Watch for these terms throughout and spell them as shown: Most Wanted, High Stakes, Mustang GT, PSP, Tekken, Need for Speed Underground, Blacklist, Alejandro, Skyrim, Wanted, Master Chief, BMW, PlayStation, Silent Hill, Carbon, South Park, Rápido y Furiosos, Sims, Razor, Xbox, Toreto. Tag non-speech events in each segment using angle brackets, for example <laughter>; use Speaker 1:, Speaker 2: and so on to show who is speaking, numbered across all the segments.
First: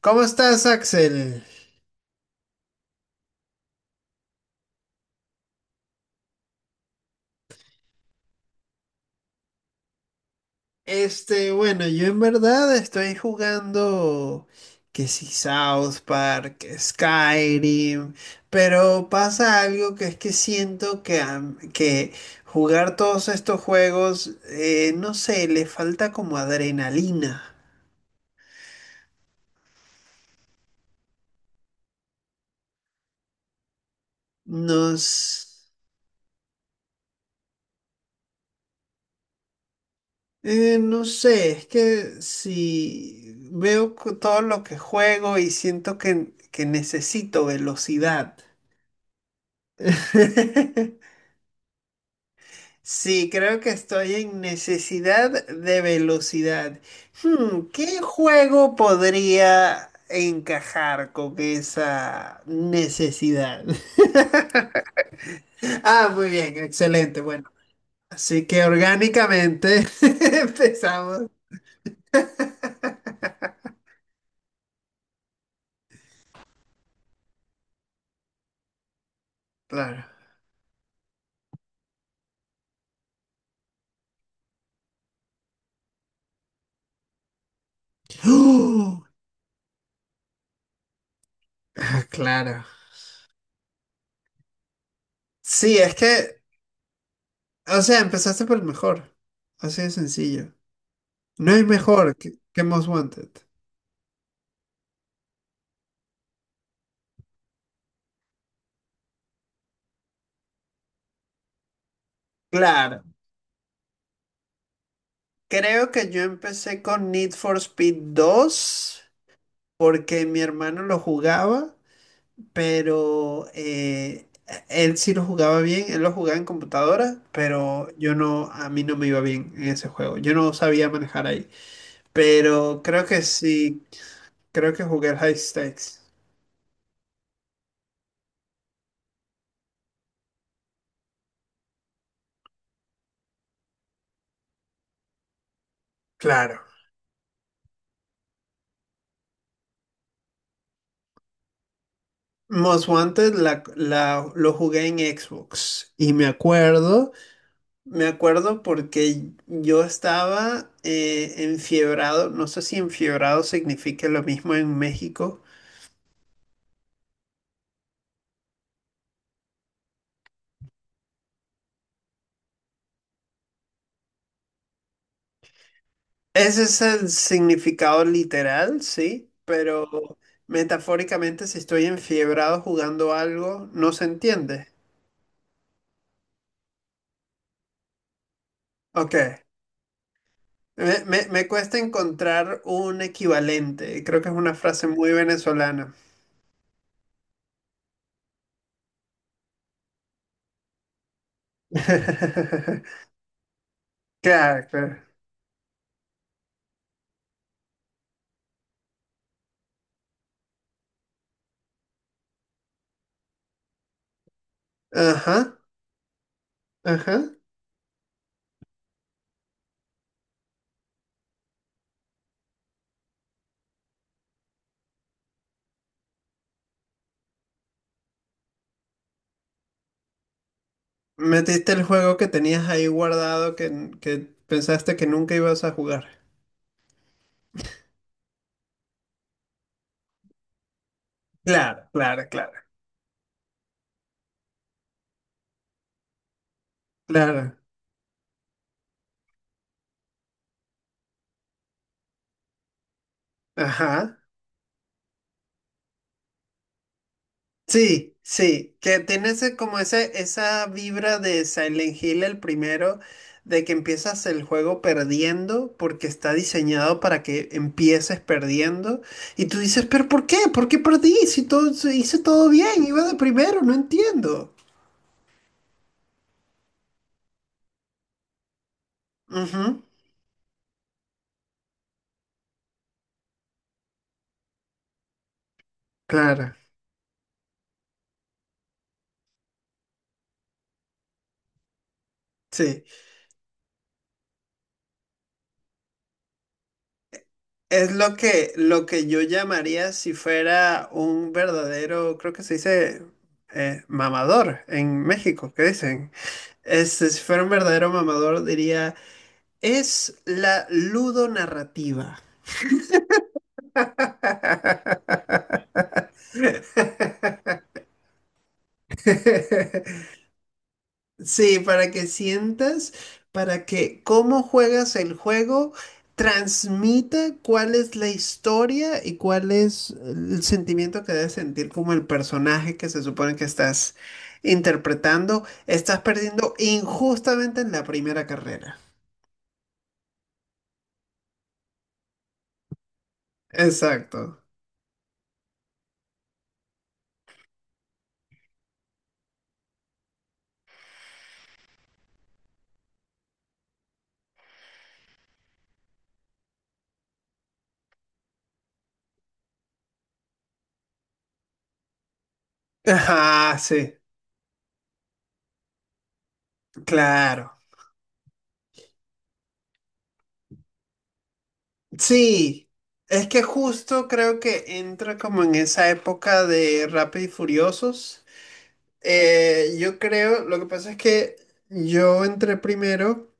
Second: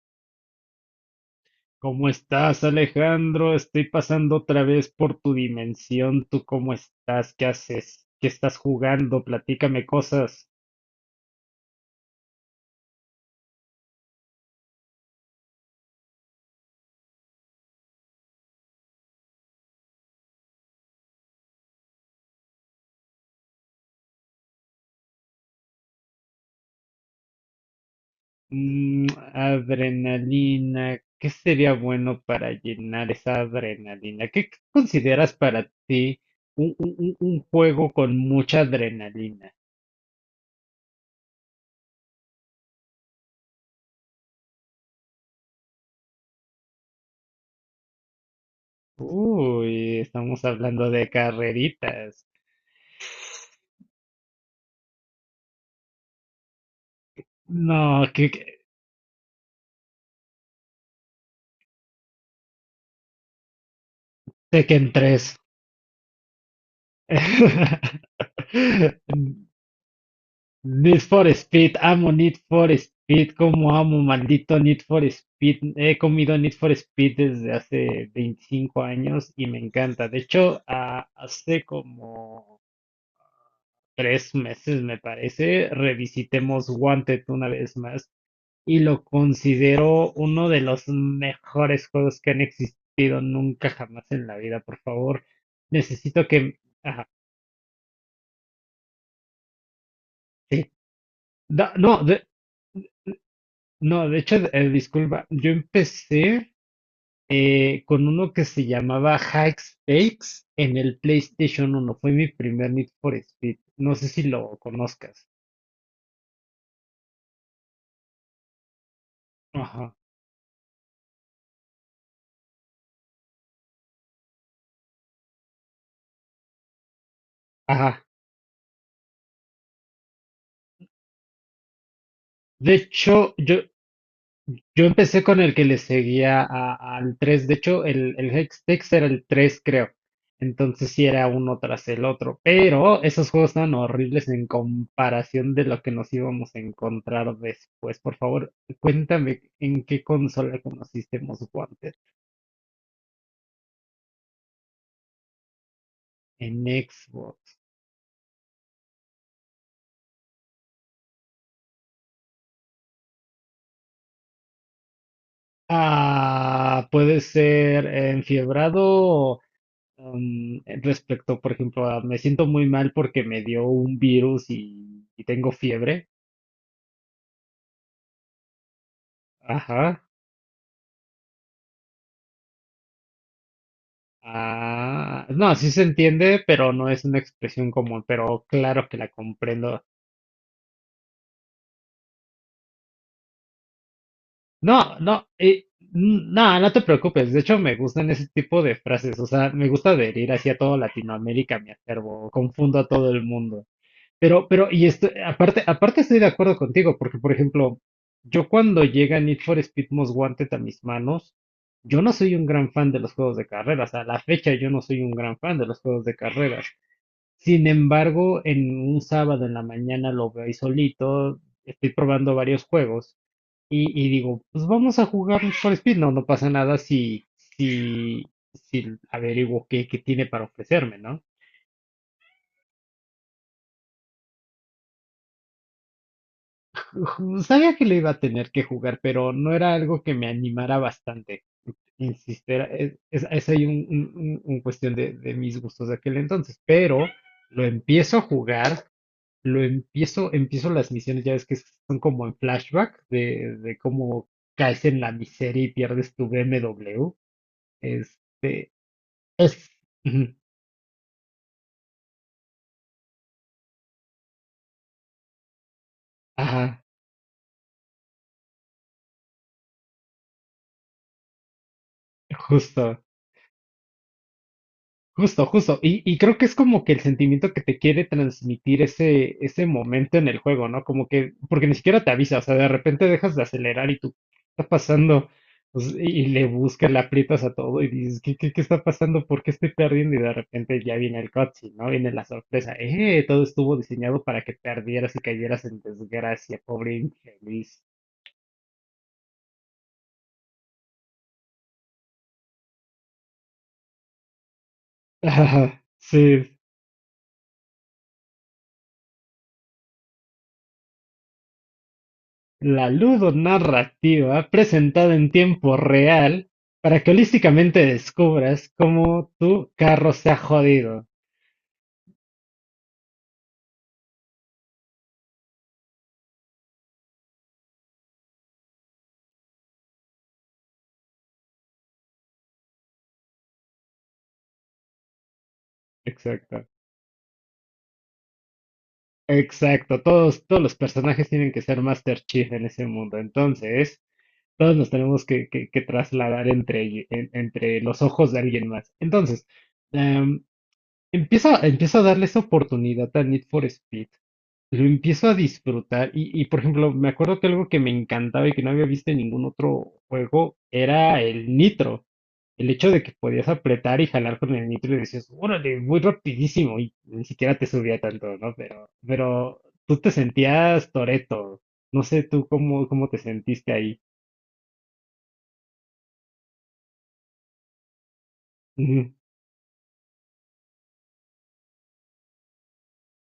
Speaker 1: ¿Cómo estás, Axel?
Speaker 2: ¿Cómo estás, Alejandro? Estoy pasando otra vez por tu dimensión. ¿Tú cómo estás? ¿Qué haces? ¿Qué estás jugando? Platícame cosas.
Speaker 1: Bueno, yo en verdad estoy jugando que si South Park, que Skyrim, pero pasa algo, que es que siento que, que jugar todos estos juegos, no sé, le falta como adrenalina.
Speaker 2: Mm, adrenalina. ¿Qué sería bueno para llenar esa adrenalina? ¿Qué
Speaker 1: Nos,
Speaker 2: consideras para ti un juego con mucha adrenalina?
Speaker 1: no sé, es que si todo lo que juego y siento que necesito velocidad.
Speaker 2: Uy, estamos hablando
Speaker 1: <laughs>
Speaker 2: de carreritas.
Speaker 1: Sí, creo que estoy en necesidad de velocidad. Hmm, ¿qué
Speaker 2: No, que
Speaker 1: juego podría encajar con esa necesidad? <laughs>
Speaker 2: Tekken tres.
Speaker 1: Ah, muy bien, excelente. Bueno, así que
Speaker 2: <laughs>
Speaker 1: orgánicamente <laughs>
Speaker 2: Need for
Speaker 1: empezamos.
Speaker 2: Speed, amo Need for Speed, como amo, maldito Need for Speed. He comido Need for Speed desde hace 25 años y me
Speaker 1: Claro.
Speaker 2: encanta. De hecho, hace como 3 meses, me parece, revisitemos Wanted una vez más y
Speaker 1: ¡Oh!
Speaker 2: lo considero uno de los mejores
Speaker 1: Ah,
Speaker 2: juegos que han
Speaker 1: claro.
Speaker 2: existido nunca jamás en la vida. Por favor,
Speaker 1: Sí, es
Speaker 2: necesito
Speaker 1: que,
Speaker 2: que... Ajá,
Speaker 1: o sea, empezaste por el mejor. Así de sencillo.
Speaker 2: sí.
Speaker 1: No hay
Speaker 2: No,
Speaker 1: mejor que Most Wanted.
Speaker 2: no, de hecho, disculpa, yo empecé... con uno que se llamaba High Stakes en el PlayStation uno. Fue mi primer Need
Speaker 1: Claro.
Speaker 2: for Speed. No sé si lo conozcas.
Speaker 1: Creo que yo empecé con Need for Speed 2
Speaker 2: Ajá.
Speaker 1: porque mi hermano lo jugaba, pero él sí lo jugaba bien, él lo jugaba en computadora, pero
Speaker 2: Ajá.
Speaker 1: yo no, a mí no me iba bien en ese juego, yo no sabía manejar ahí,
Speaker 2: De
Speaker 1: pero creo que
Speaker 2: hecho, yo,
Speaker 1: sí, creo que
Speaker 2: yo
Speaker 1: jugué el
Speaker 2: empecé
Speaker 1: High
Speaker 2: con el que le
Speaker 1: Stakes.
Speaker 2: seguía al 3. De hecho, el High era el 3, creo. Entonces sí era uno tras el otro. Pero esos juegos estaban horribles en comparación de lo que nos íbamos a
Speaker 1: Claro.
Speaker 2: encontrar después. Por favor, cuéntame en qué consola conociste Most Wanted.
Speaker 1: Most Wanted lo jugué en Xbox y
Speaker 2: En Xbox.
Speaker 1: me acuerdo porque yo estaba enfiebrado, no sé si enfiebrado significa lo mismo en México.
Speaker 2: Ah, puede ser enfiebrado respecto, por ejemplo, a me siento muy mal porque me dio un virus y tengo fiebre.
Speaker 1: Ese es el significado literal, sí, pero
Speaker 2: Ajá.
Speaker 1: metafóricamente, si estoy enfiebrado jugando algo, no se entiende.
Speaker 2: Ah, no, sí se entiende, pero no es una expresión común, pero claro que la
Speaker 1: Ok,
Speaker 2: comprendo.
Speaker 1: me cuesta encontrar un equivalente, creo que es una frase
Speaker 2: No,
Speaker 1: muy
Speaker 2: no,
Speaker 1: venezolana.
Speaker 2: no, no te preocupes. De hecho, me gustan ese tipo de frases. O sea, me gusta adherir hacia toda Latinoamérica, me acervo, confundo a
Speaker 1: <laughs>
Speaker 2: todo el mundo. Pero,
Speaker 1: Claro,
Speaker 2: pero, y
Speaker 1: claro.
Speaker 2: esto, aparte estoy de acuerdo contigo, porque, por ejemplo, yo cuando llega Need for Speed Most Wanted a mis manos, yo no soy un gran fan de los juegos de carreras. A la fecha yo no soy un gran
Speaker 1: Ajá,
Speaker 2: fan de los juegos de carreras.
Speaker 1: ajá.
Speaker 2: Sin embargo, en un sábado en la mañana lo veo ahí solito, estoy probando varios juegos y digo, pues vamos a jugar Need for Speed. No, no pasa nada si, si averiguo qué tiene para ofrecerme, ¿no?
Speaker 1: Metiste el juego que tenías ahí guardado que pensaste que nunca ibas a jugar.
Speaker 2: <laughs> Sabía que le iba a tener que jugar, pero no era algo que me animara bastante.
Speaker 1: Claro, claro, claro,
Speaker 2: Insistiera, es ahí un cuestión de mis gustos de aquel entonces, pero
Speaker 1: claro.
Speaker 2: lo empiezo a jugar, empiezo las misiones, ya ves que son como en flashback de
Speaker 1: Ajá.
Speaker 2: cómo caes en la miseria y pierdes tu BMW.
Speaker 1: Sí,
Speaker 2: Es,
Speaker 1: sí, que tiene ese,
Speaker 2: es, ujú,
Speaker 1: esa vibra de Silent Hill el primero, de que empiezas el juego perdiendo porque está
Speaker 2: ajá,
Speaker 1: diseñado para que empieces perdiendo. Y tú dices, pero ¿por qué? ¿Por qué perdí? Si todo, si hice todo bien,
Speaker 2: justo.
Speaker 1: iba de primero, no entiendo.
Speaker 2: Justo, justo. Y creo que es como que el sentimiento que te quiere transmitir ese
Speaker 1: Ujú.
Speaker 2: momento en el juego, ¿no? Como que, porque ni siquiera te avisa, o sea, de repente dejas de acelerar y tú, ¿qué está pasando? Pues, y le
Speaker 1: Claro,
Speaker 2: buscas, le aprietas a todo y dices, ¿qué está pasando? ¿Por qué estoy perdiendo? Y de repente ya viene el cutscene, ¿no? Viene la sorpresa.
Speaker 1: sí.
Speaker 2: ¡Eh! Todo estuvo diseñado para que perdieras y cayeras en desgracia, pobre infeliz.
Speaker 1: Es
Speaker 2: <laughs>
Speaker 1: lo que yo llamaría si fuera un verdadero, creo que se dice mamador en México, ¿qué
Speaker 2: Ah,
Speaker 1: dicen?
Speaker 2: sí,
Speaker 1: Si fuera un verdadero mamador, diría, es la ludonarrativa.
Speaker 2: la ludonarrativa presentada en tiempo real para que holísticamente descubras cómo tu
Speaker 1: <laughs>
Speaker 2: carro se ha jodido.
Speaker 1: Sí, para que sientas, para que cómo juegas el juego transmita cuál es la historia y cuál es el sentimiento que debes sentir como el personaje que se supone que estás interpretando. Estás perdiendo
Speaker 2: Exacto.
Speaker 1: injustamente en la primera carrera.
Speaker 2: Exacto, todos los personajes tienen que ser Master Chief en ese mundo. Entonces,
Speaker 1: Exacto.
Speaker 2: todos nos tenemos que, que trasladar entre los ojos de alguien más. Entonces, em, empiezo a darle esa oportunidad a Need for Speed. Lo empiezo a disfrutar y, por ejemplo, me acuerdo que algo que me encantaba y que no había visto en ningún otro juego era el nitro. El hecho de que podías
Speaker 1: Ajá, sí,
Speaker 2: apretar y jalar con el nitro y decías, órale, muy rapidísimo y ni
Speaker 1: claro.
Speaker 2: siquiera te subía tanto, ¿no? Pero tú te sentías Toreto. No sé tú
Speaker 1: Sí,
Speaker 2: cómo, cómo te
Speaker 1: es que
Speaker 2: sentiste ahí.
Speaker 1: justo creo que entra como en esa época de Rápido y Furiosos.
Speaker 2: Ujú.
Speaker 1: Yo creo, lo que pasa es que yo entré primero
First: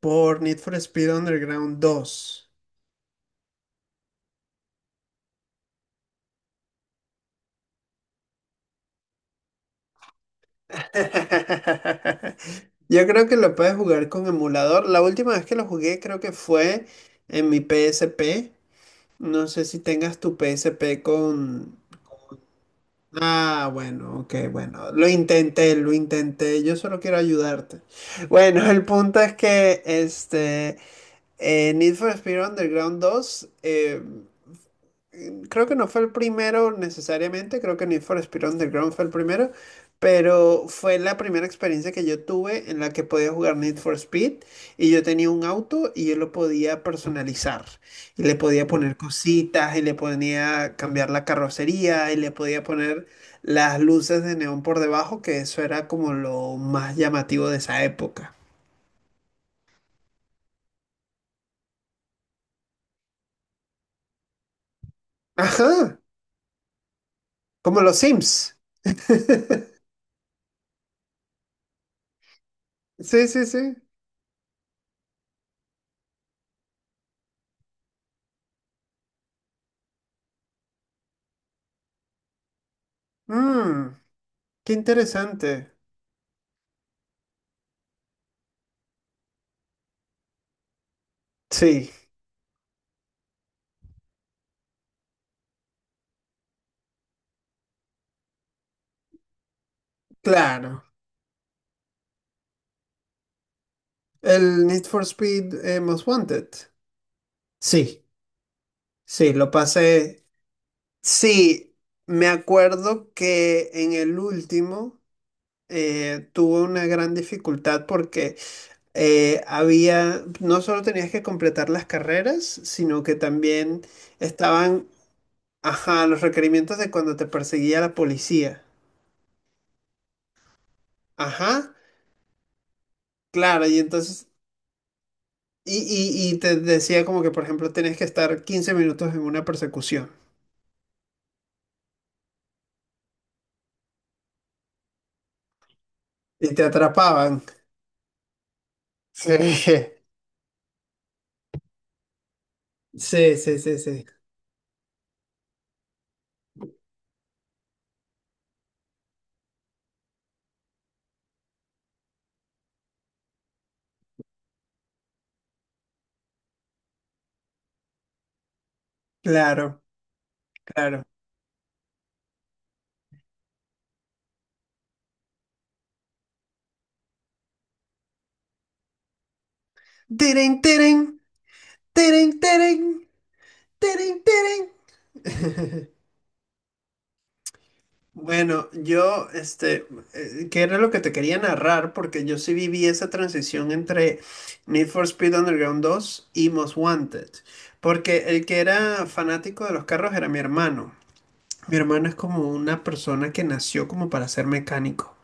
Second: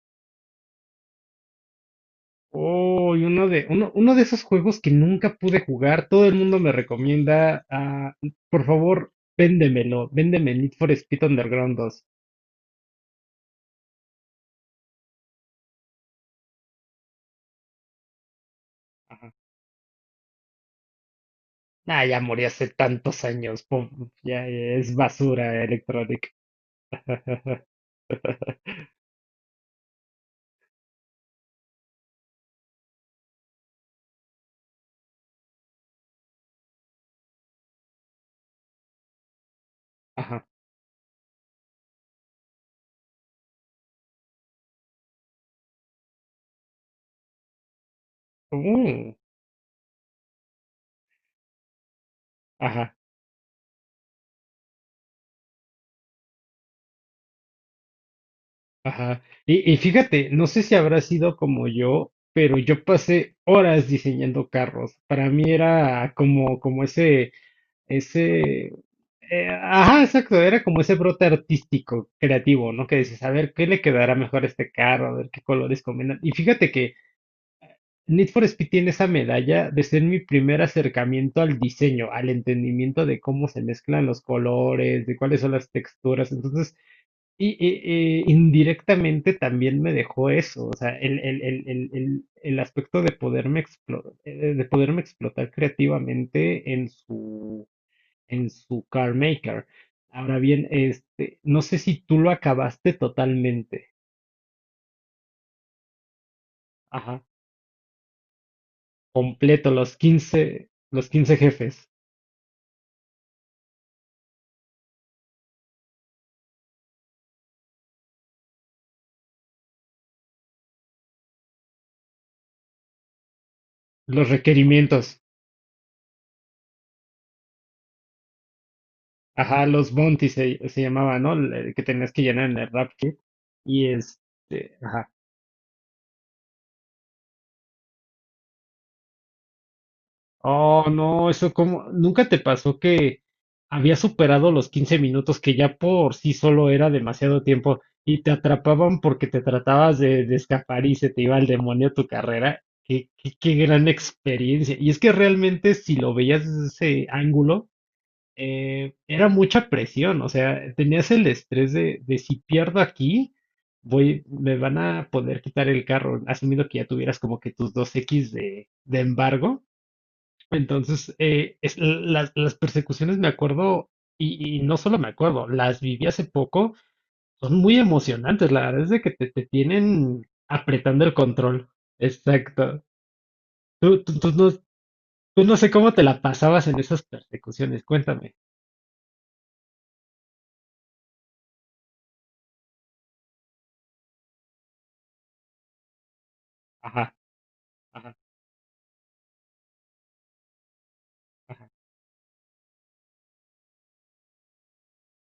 Speaker 1: por Need for Speed Underground 2.
Speaker 2: Oh, y uno de esos juegos que nunca pude jugar, todo el mundo me recomienda, ah, por favor, véndemelo, véndeme Need for Speed Underground dos.
Speaker 1: <laughs> Yo creo que lo puedes jugar con emulador. La última vez que lo jugué creo que fue en mi PSP.
Speaker 2: Ajá.
Speaker 1: No sé si tengas tu PSP con...
Speaker 2: Nah, ya morí hace tantos años.
Speaker 1: Ah, bueno, ok,
Speaker 2: Ya
Speaker 1: bueno.
Speaker 2: es
Speaker 1: Lo
Speaker 2: basura
Speaker 1: intenté, lo
Speaker 2: electrónica.
Speaker 1: intenté. Yo solo quiero ayudarte. <laughs> Bueno, el punto es que Need for Speed Underground 2. Creo que no fue el primero necesariamente, creo que Need for Speed Underground fue el primero,
Speaker 2: Ajá.
Speaker 1: pero fue la primera experiencia que yo tuve en la que podía jugar Need for Speed y yo tenía un auto y yo lo podía personalizar y le podía poner
Speaker 2: Mm,
Speaker 1: cositas y le podía cambiar la carrocería y le podía
Speaker 2: ajá,
Speaker 1: poner las luces de neón por debajo, que eso era como lo más llamativo de esa época.
Speaker 2: ajá. Y fíjate, no sé si habrá sido como yo, pero yo pasé horas diseñando carros. Para mí
Speaker 1: Ajá,
Speaker 2: era como ese,
Speaker 1: como los Sims.
Speaker 2: ese,
Speaker 1: <laughs>
Speaker 2: ajá, exacto, era como ese brote artístico, creativo, ¿no? Que dices,
Speaker 1: Sí,
Speaker 2: a
Speaker 1: sí,
Speaker 2: ver, ¿qué
Speaker 1: sí.
Speaker 2: le quedará mejor a este carro? A ver qué colores combinan. Y fíjate que Need for Speed tiene esa medalla de ser mi primer acercamiento al diseño, al entendimiento de cómo se
Speaker 1: Mm,
Speaker 2: mezclan los
Speaker 1: qué
Speaker 2: colores, de cuáles son las
Speaker 1: interesante.
Speaker 2: texturas. Entonces, y indirectamente también me dejó eso, o sea, el, el, el, el,
Speaker 1: Sí.
Speaker 2: el, el aspecto de poderme explotar creativamente en su car maker. Ahora bien,
Speaker 1: Claro,
Speaker 2: este, no sé si tú lo acabaste totalmente,
Speaker 1: el Need for Speed Most Wanted.
Speaker 2: ajá,
Speaker 1: Sí, sí, lo
Speaker 2: completo, los
Speaker 1: pasé.
Speaker 2: quince los quince
Speaker 1: Sí,
Speaker 2: jefes.
Speaker 1: me acuerdo que en el último tuve una gran dificultad porque había, no solo tenías que completar las carreras, sino que también
Speaker 2: Los
Speaker 1: estaban,
Speaker 2: requerimientos,
Speaker 1: ajá, los requerimientos de cuando te perseguía la policía.
Speaker 2: ajá, los bounties se llamaba, ¿no?
Speaker 1: Ajá,
Speaker 2: El que tenías que llenar en el rap kit.
Speaker 1: claro,
Speaker 2: Y este, ajá.
Speaker 1: y, y te decía como que, por ejemplo, tenías que estar 15 minutos en una persecución.
Speaker 2: Oh, no, eso como, ¿nunca te pasó que había superado los 15 minutos, que ya por sí
Speaker 1: Y te
Speaker 2: solo era
Speaker 1: atrapaban.
Speaker 2: demasiado tiempo, y te atrapaban porque
Speaker 1: Sí.
Speaker 2: te
Speaker 1: <laughs>
Speaker 2: tratabas de escapar y se te iba el demonio a tu carrera? Qué, qué,
Speaker 1: Sí,
Speaker 2: qué
Speaker 1: sí, sí,
Speaker 2: gran
Speaker 1: sí.
Speaker 2: experiencia. Y es que realmente si lo veías desde ese ángulo, era mucha presión, o sea, tenías el estrés de si pierdo aquí, voy, me van a poder quitar el carro, asumiendo que ya tuvieras como que tus dos x de embargo.
Speaker 1: Claro, claro.
Speaker 2: Entonces, las persecuciones me acuerdo, y no solo me acuerdo, las viví hace poco, son muy emocionantes, la verdad es de que te tienen
Speaker 1: Teren, teren,
Speaker 2: apretando el control.
Speaker 1: teren, teren,
Speaker 2: Exacto. Tú,
Speaker 1: teren,
Speaker 2: tú, tú no,
Speaker 1: teren.
Speaker 2: tú no sé cómo te la pasabas en esas persecuciones, cuéntame.
Speaker 1: Bueno, yo, ¿qué era lo que te quería narrar? Porque yo sí viví esa transición entre Need for Speed Underground 2 y Most
Speaker 2: Ajá.
Speaker 1: Wanted. Porque el que era fanático de los carros era mi hermano. Mi hermano es como una persona que nació como para ser mecánico.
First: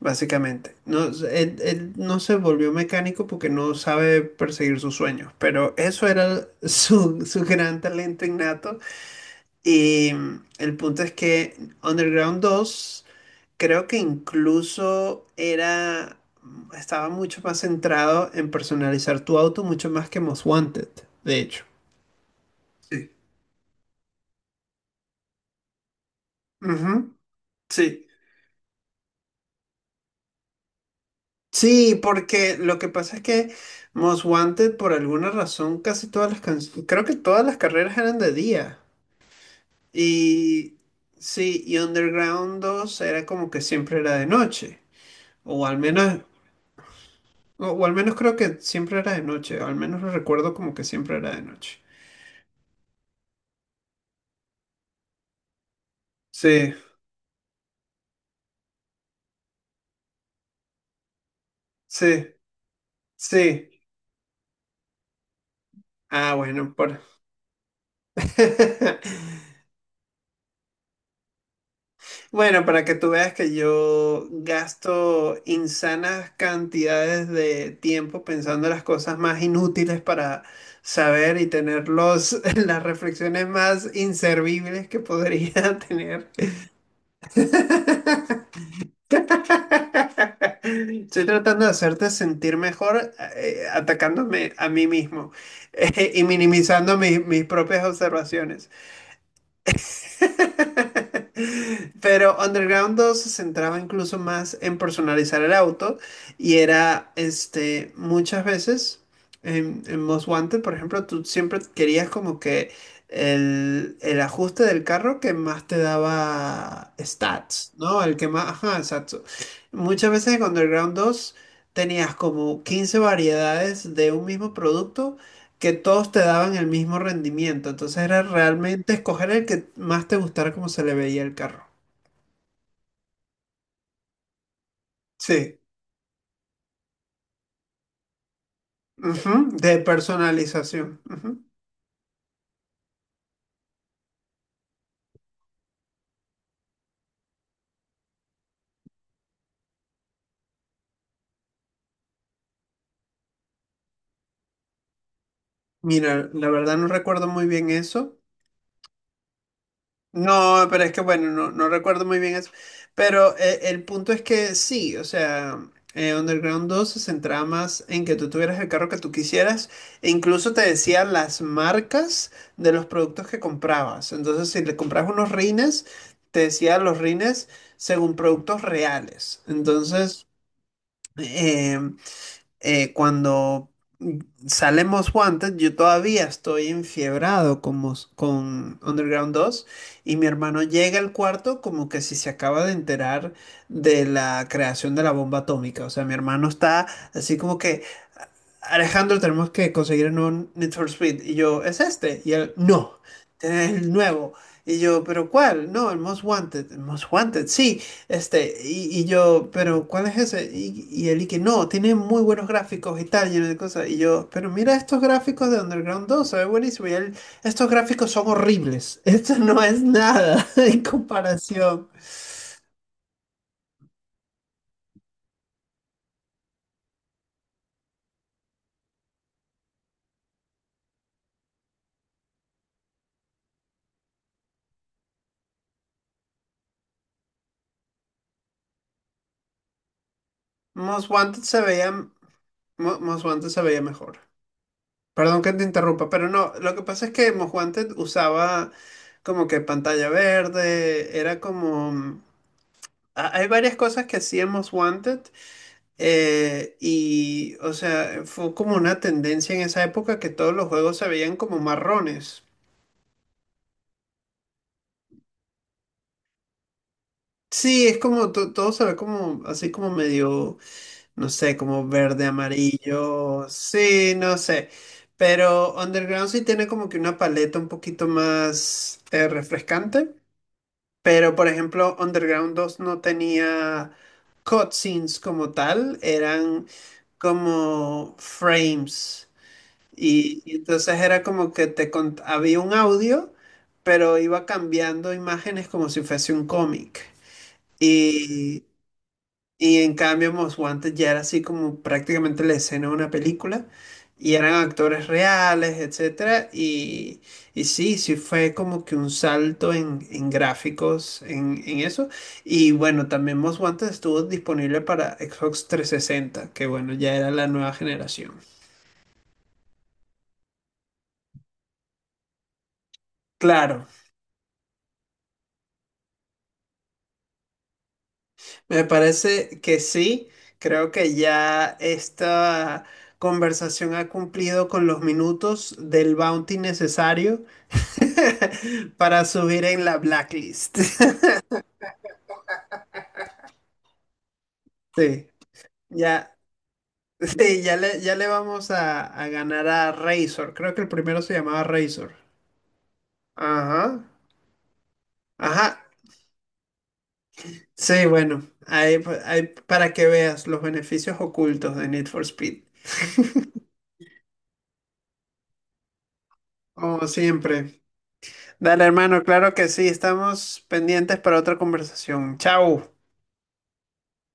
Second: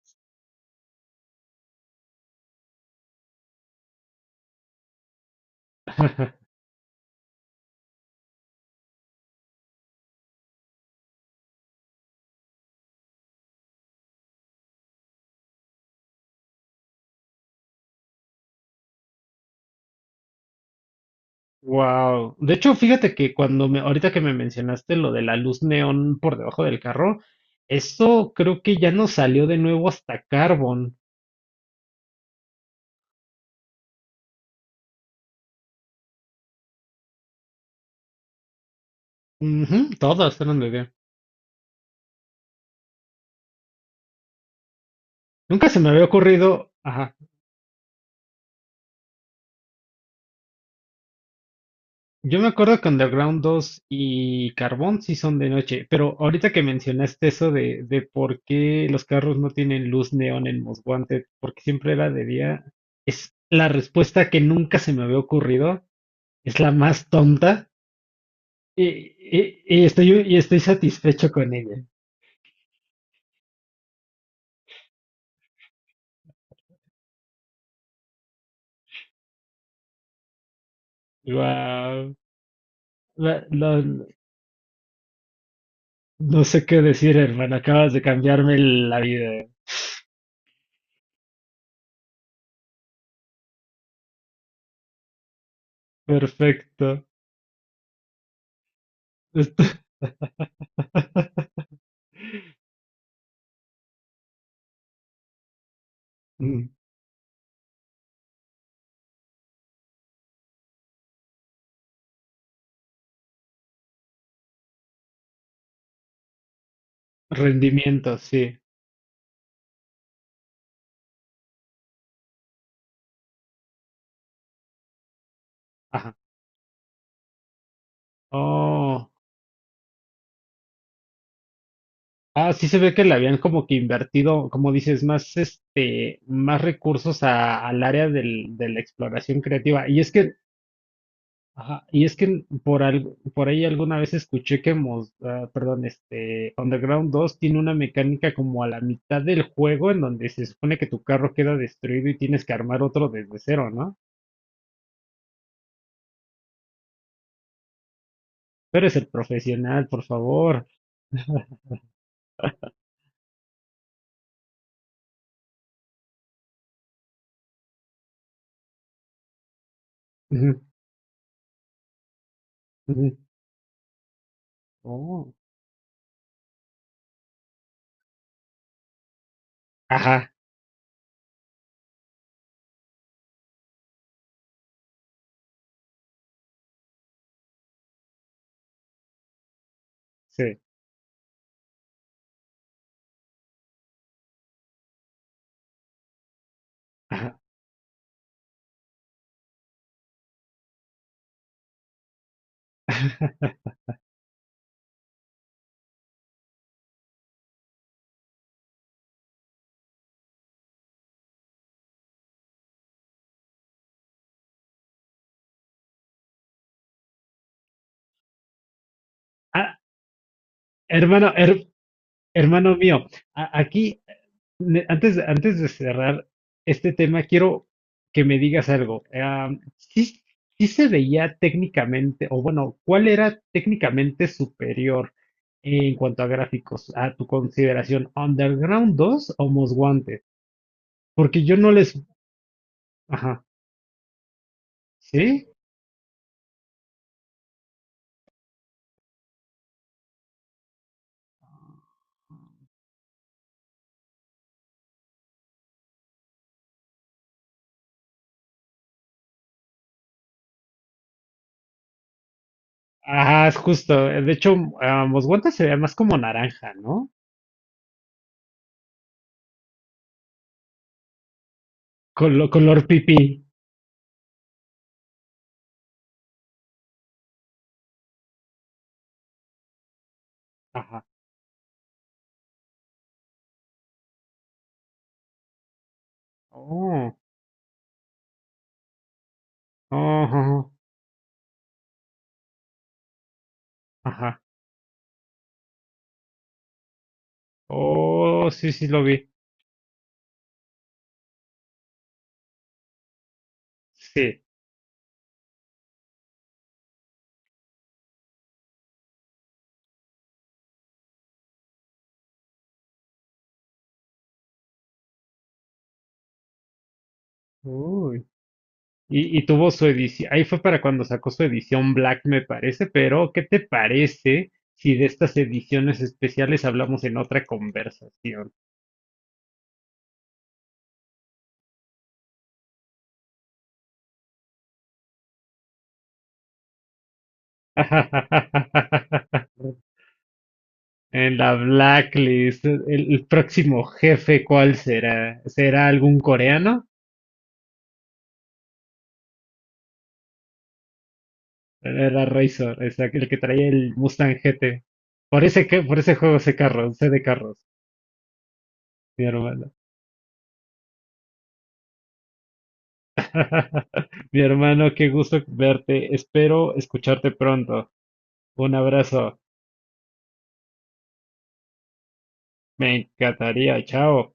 Speaker 1: Básicamente, no, él no se volvió mecánico porque no sabe perseguir sus sueños, pero eso era su gran talento innato. Y el punto es que Underground 2 creo que estaba mucho más centrado en personalizar tu auto, mucho más que Most Wanted, de hecho.
Speaker 2: Wow. De hecho, fíjate
Speaker 1: Sí.
Speaker 2: que cuando me, ahorita que me mencionaste lo de la luz neón por debajo del
Speaker 1: Ujú.
Speaker 2: carro,
Speaker 1: Sí.
Speaker 2: eso creo que ya no salió de nuevo hasta Carbon.
Speaker 1: Sí, porque lo que pasa es que Most Wanted, por alguna razón, casi todas las canciones, creo que todas las carreras eran de día.
Speaker 2: Ujú, todas eran de
Speaker 1: Y
Speaker 2: día.
Speaker 1: sí, y Underground 2 era como que siempre era de noche. O
Speaker 2: Nunca
Speaker 1: al
Speaker 2: se me había
Speaker 1: menos,
Speaker 2: ocurrido. Ajá.
Speaker 1: o al menos creo que siempre era de noche. Al menos lo recuerdo como que siempre era de noche.
Speaker 2: Yo me acuerdo que Underground 2 y Carbon sí son de noche, pero ahorita que
Speaker 1: Sí,
Speaker 2: mencionaste eso de por qué los carros no tienen luz neón en Most Wanted, porque siempre era
Speaker 1: sí,
Speaker 2: de día, es
Speaker 1: sí.
Speaker 2: la respuesta que nunca se me había ocurrido.
Speaker 1: Ah,
Speaker 2: Es la
Speaker 1: bueno, por...
Speaker 2: más tonta. Y,
Speaker 1: <laughs>
Speaker 2: y estoy satisfecho con ella.
Speaker 1: Bueno, para que tú veas que yo gasto insanas cantidades de tiempo pensando en las cosas más inútiles para saber y tener
Speaker 2: Guau.
Speaker 1: los <laughs> las
Speaker 2: La-
Speaker 1: reflexiones
Speaker 2: la-
Speaker 1: más inservibles que podría <laughs> tener.
Speaker 2: no sé qué decir, hermano. Acabas de cambiarme la vida.
Speaker 1: Estoy tratando de hacerte sentir mejor, atacándome a mí mismo, <laughs> y
Speaker 2: Perfecto.
Speaker 1: minimizando mis propias observaciones.
Speaker 2: Esto- <laughs>
Speaker 1: <laughs> Pero Underground 2 se centraba incluso más en personalizar el auto y
Speaker 2: Mm,
Speaker 1: era, este, muchas veces en Most Wanted, por ejemplo, tú siempre querías como que el ajuste del carro que más te daba stats, ¿no? El
Speaker 2: Rendimiento
Speaker 1: que más,
Speaker 2: sí.
Speaker 1: ajá, exacto. Muchas veces en Underground 2 tenías como 15 variedades de un mismo producto que todos
Speaker 2: Ajá.
Speaker 1: te daban el mismo rendimiento. Entonces era realmente
Speaker 2: Oh.
Speaker 1: escoger el que más te gustara como se le veía el carro.
Speaker 2: Ah, sí se ve que le habían como que invertido, como dices, más
Speaker 1: Sí,
Speaker 2: este, más recursos al área de la exploración
Speaker 1: ujú. De
Speaker 2: creativa. Y es que...
Speaker 1: personalización. Ujú.
Speaker 2: Ajá, y es que por algo, por ahí alguna vez escuché que perdón, este Underground 2 tiene una mecánica como a la mitad del juego en donde se supone que tu carro queda destruido y tienes que armar otro desde cero, ¿no?
Speaker 1: Mira, la verdad no recuerdo muy bien eso.
Speaker 2: Pero es el profesional, por
Speaker 1: No,
Speaker 2: favor.
Speaker 1: pero es que bueno, no, no recuerdo muy bien eso. Pero el punto es que sí, o sea, Underground 2 se centraba más en que tú tuvieras el carro que tú quisieras e incluso te
Speaker 2: Ujú,
Speaker 1: decían las marcas de los
Speaker 2: ujú.
Speaker 1: productos que comprabas. Entonces, si le comprabas unos
Speaker 2: Oh,
Speaker 1: rines, te decía los rines según productos reales. Entonces...
Speaker 2: ajá,
Speaker 1: em, cuando Salemos Wanted, yo todavía estoy enfiebrado con Underground 2 y mi
Speaker 2: sí,
Speaker 1: hermano llega al cuarto como que si se acaba de enterar de la creación de la bomba atómica. O sea, mi hermano está así
Speaker 2: ajá.
Speaker 1: como que, Alejandro, tenemos que conseguir un nuevo Need for Speed. Y yo, ¿es este? Y él, no, es
Speaker 2: <laughs>
Speaker 1: el nuevo. Y yo, ¿pero cuál? No, el Most Wanted. El Most Wanted, sí. Este, y yo, pero ¿cuál es ese? Y el Iki, no, tiene muy buenos gráficos y tal, lleno de cosas. Y yo, pero mira estos gráficos de Underground 2, se ve buenísimo. Y él, estos gráficos son horribles. <laughs> Esto no
Speaker 2: Ah,
Speaker 1: es nada <laughs> en
Speaker 2: hermano,
Speaker 1: comparación.
Speaker 2: hermano mío, aquí antes de cerrar este tema, quiero que me digas algo. ¿Sí se veía técnicamente, o bueno, cuál era técnicamente superior en cuanto a gráficos, a tu consideración, Underground 2 o Most Wanted?
Speaker 1: Most Wanted
Speaker 2: Porque yo
Speaker 1: se
Speaker 2: no les...
Speaker 1: veía, Most
Speaker 2: Ajá,
Speaker 1: Wanted se veía mejor. Perdón
Speaker 2: ¿sí?
Speaker 1: que te interrumpa, pero no, lo que pasa es que Most Wanted usaba como que pantalla verde, era como... Hay varias cosas que hacíamos Wanted. Y, o sea, fue como una tendencia en esa época que todos los juegos se veían como marrones.
Speaker 2: Ajá, es justo. De hecho, Most Wanted se veía más como naranja, ¿no?
Speaker 1: Sí, es como todo se ve como así como medio, no sé, como verde,
Speaker 2: Color pipí.
Speaker 1: amarillo, sí, no sé. Pero Underground sí tiene como que una paleta un poquito más refrescante.
Speaker 2: Ajá.
Speaker 1: Pero por ejemplo, Underground 2 no tenía cutscenes como tal, eran
Speaker 2: Oh,
Speaker 1: como frames.
Speaker 2: oh,
Speaker 1: Y
Speaker 2: ajá.
Speaker 1: entonces era como que había un audio, pero
Speaker 2: Ajá.
Speaker 1: iba cambiando imágenes como si fuese un cómic.
Speaker 2: Oh,
Speaker 1: Y,
Speaker 2: sí, sí lo vi.
Speaker 1: y en cambio, Most Wanted ya era así como prácticamente la escena de una película. Y
Speaker 2: Sí.
Speaker 1: eran actores reales, etcétera. Y sí, sí fue como que un salto en gráficos, en eso. Y bueno, también Most Wanted estuvo disponible para Xbox 360, que bueno, ya era la nueva
Speaker 2: Uy.
Speaker 1: generación.
Speaker 2: Y tuvo su edición, ahí fue para cuando sacó su edición Black, me parece, pero ¿qué te
Speaker 1: Claro.
Speaker 2: parece si de estas ediciones especiales hablamos en otra conversación?
Speaker 1: Me parece que sí, creo que ya esta conversación ha cumplido con los minutos del bounty necesario <laughs> para subir en
Speaker 2: <laughs>
Speaker 1: la blacklist. <laughs>
Speaker 2: En la Blacklist, el próximo jefe, ¿cuál
Speaker 1: Sí,
Speaker 2: será? ¿Será algún
Speaker 1: ya,
Speaker 2: coreano?
Speaker 1: sí, ya le vamos a ganar a Razor. Creo que el primero se llamaba Razor.
Speaker 2: Era Razor, el que traía el
Speaker 1: Ajá,
Speaker 2: Mustang GT. Por
Speaker 1: ajá.
Speaker 2: ese, por ese juego sé carros, sé de carros,
Speaker 1: Sí, bueno, ahí,
Speaker 2: mi
Speaker 1: ahí
Speaker 2: hermano.
Speaker 1: para que veas los beneficios ocultos de Need for Speed.
Speaker 2: <laughs> Mi hermano, qué gusto verte. Espero
Speaker 1: Como
Speaker 2: escucharte
Speaker 1: siempre.
Speaker 2: pronto. Un
Speaker 1: Dale, hermano,
Speaker 2: abrazo.
Speaker 1: claro que sí, estamos pendientes para otra conversación. Chao.
Speaker 2: Me encantaría. Chao.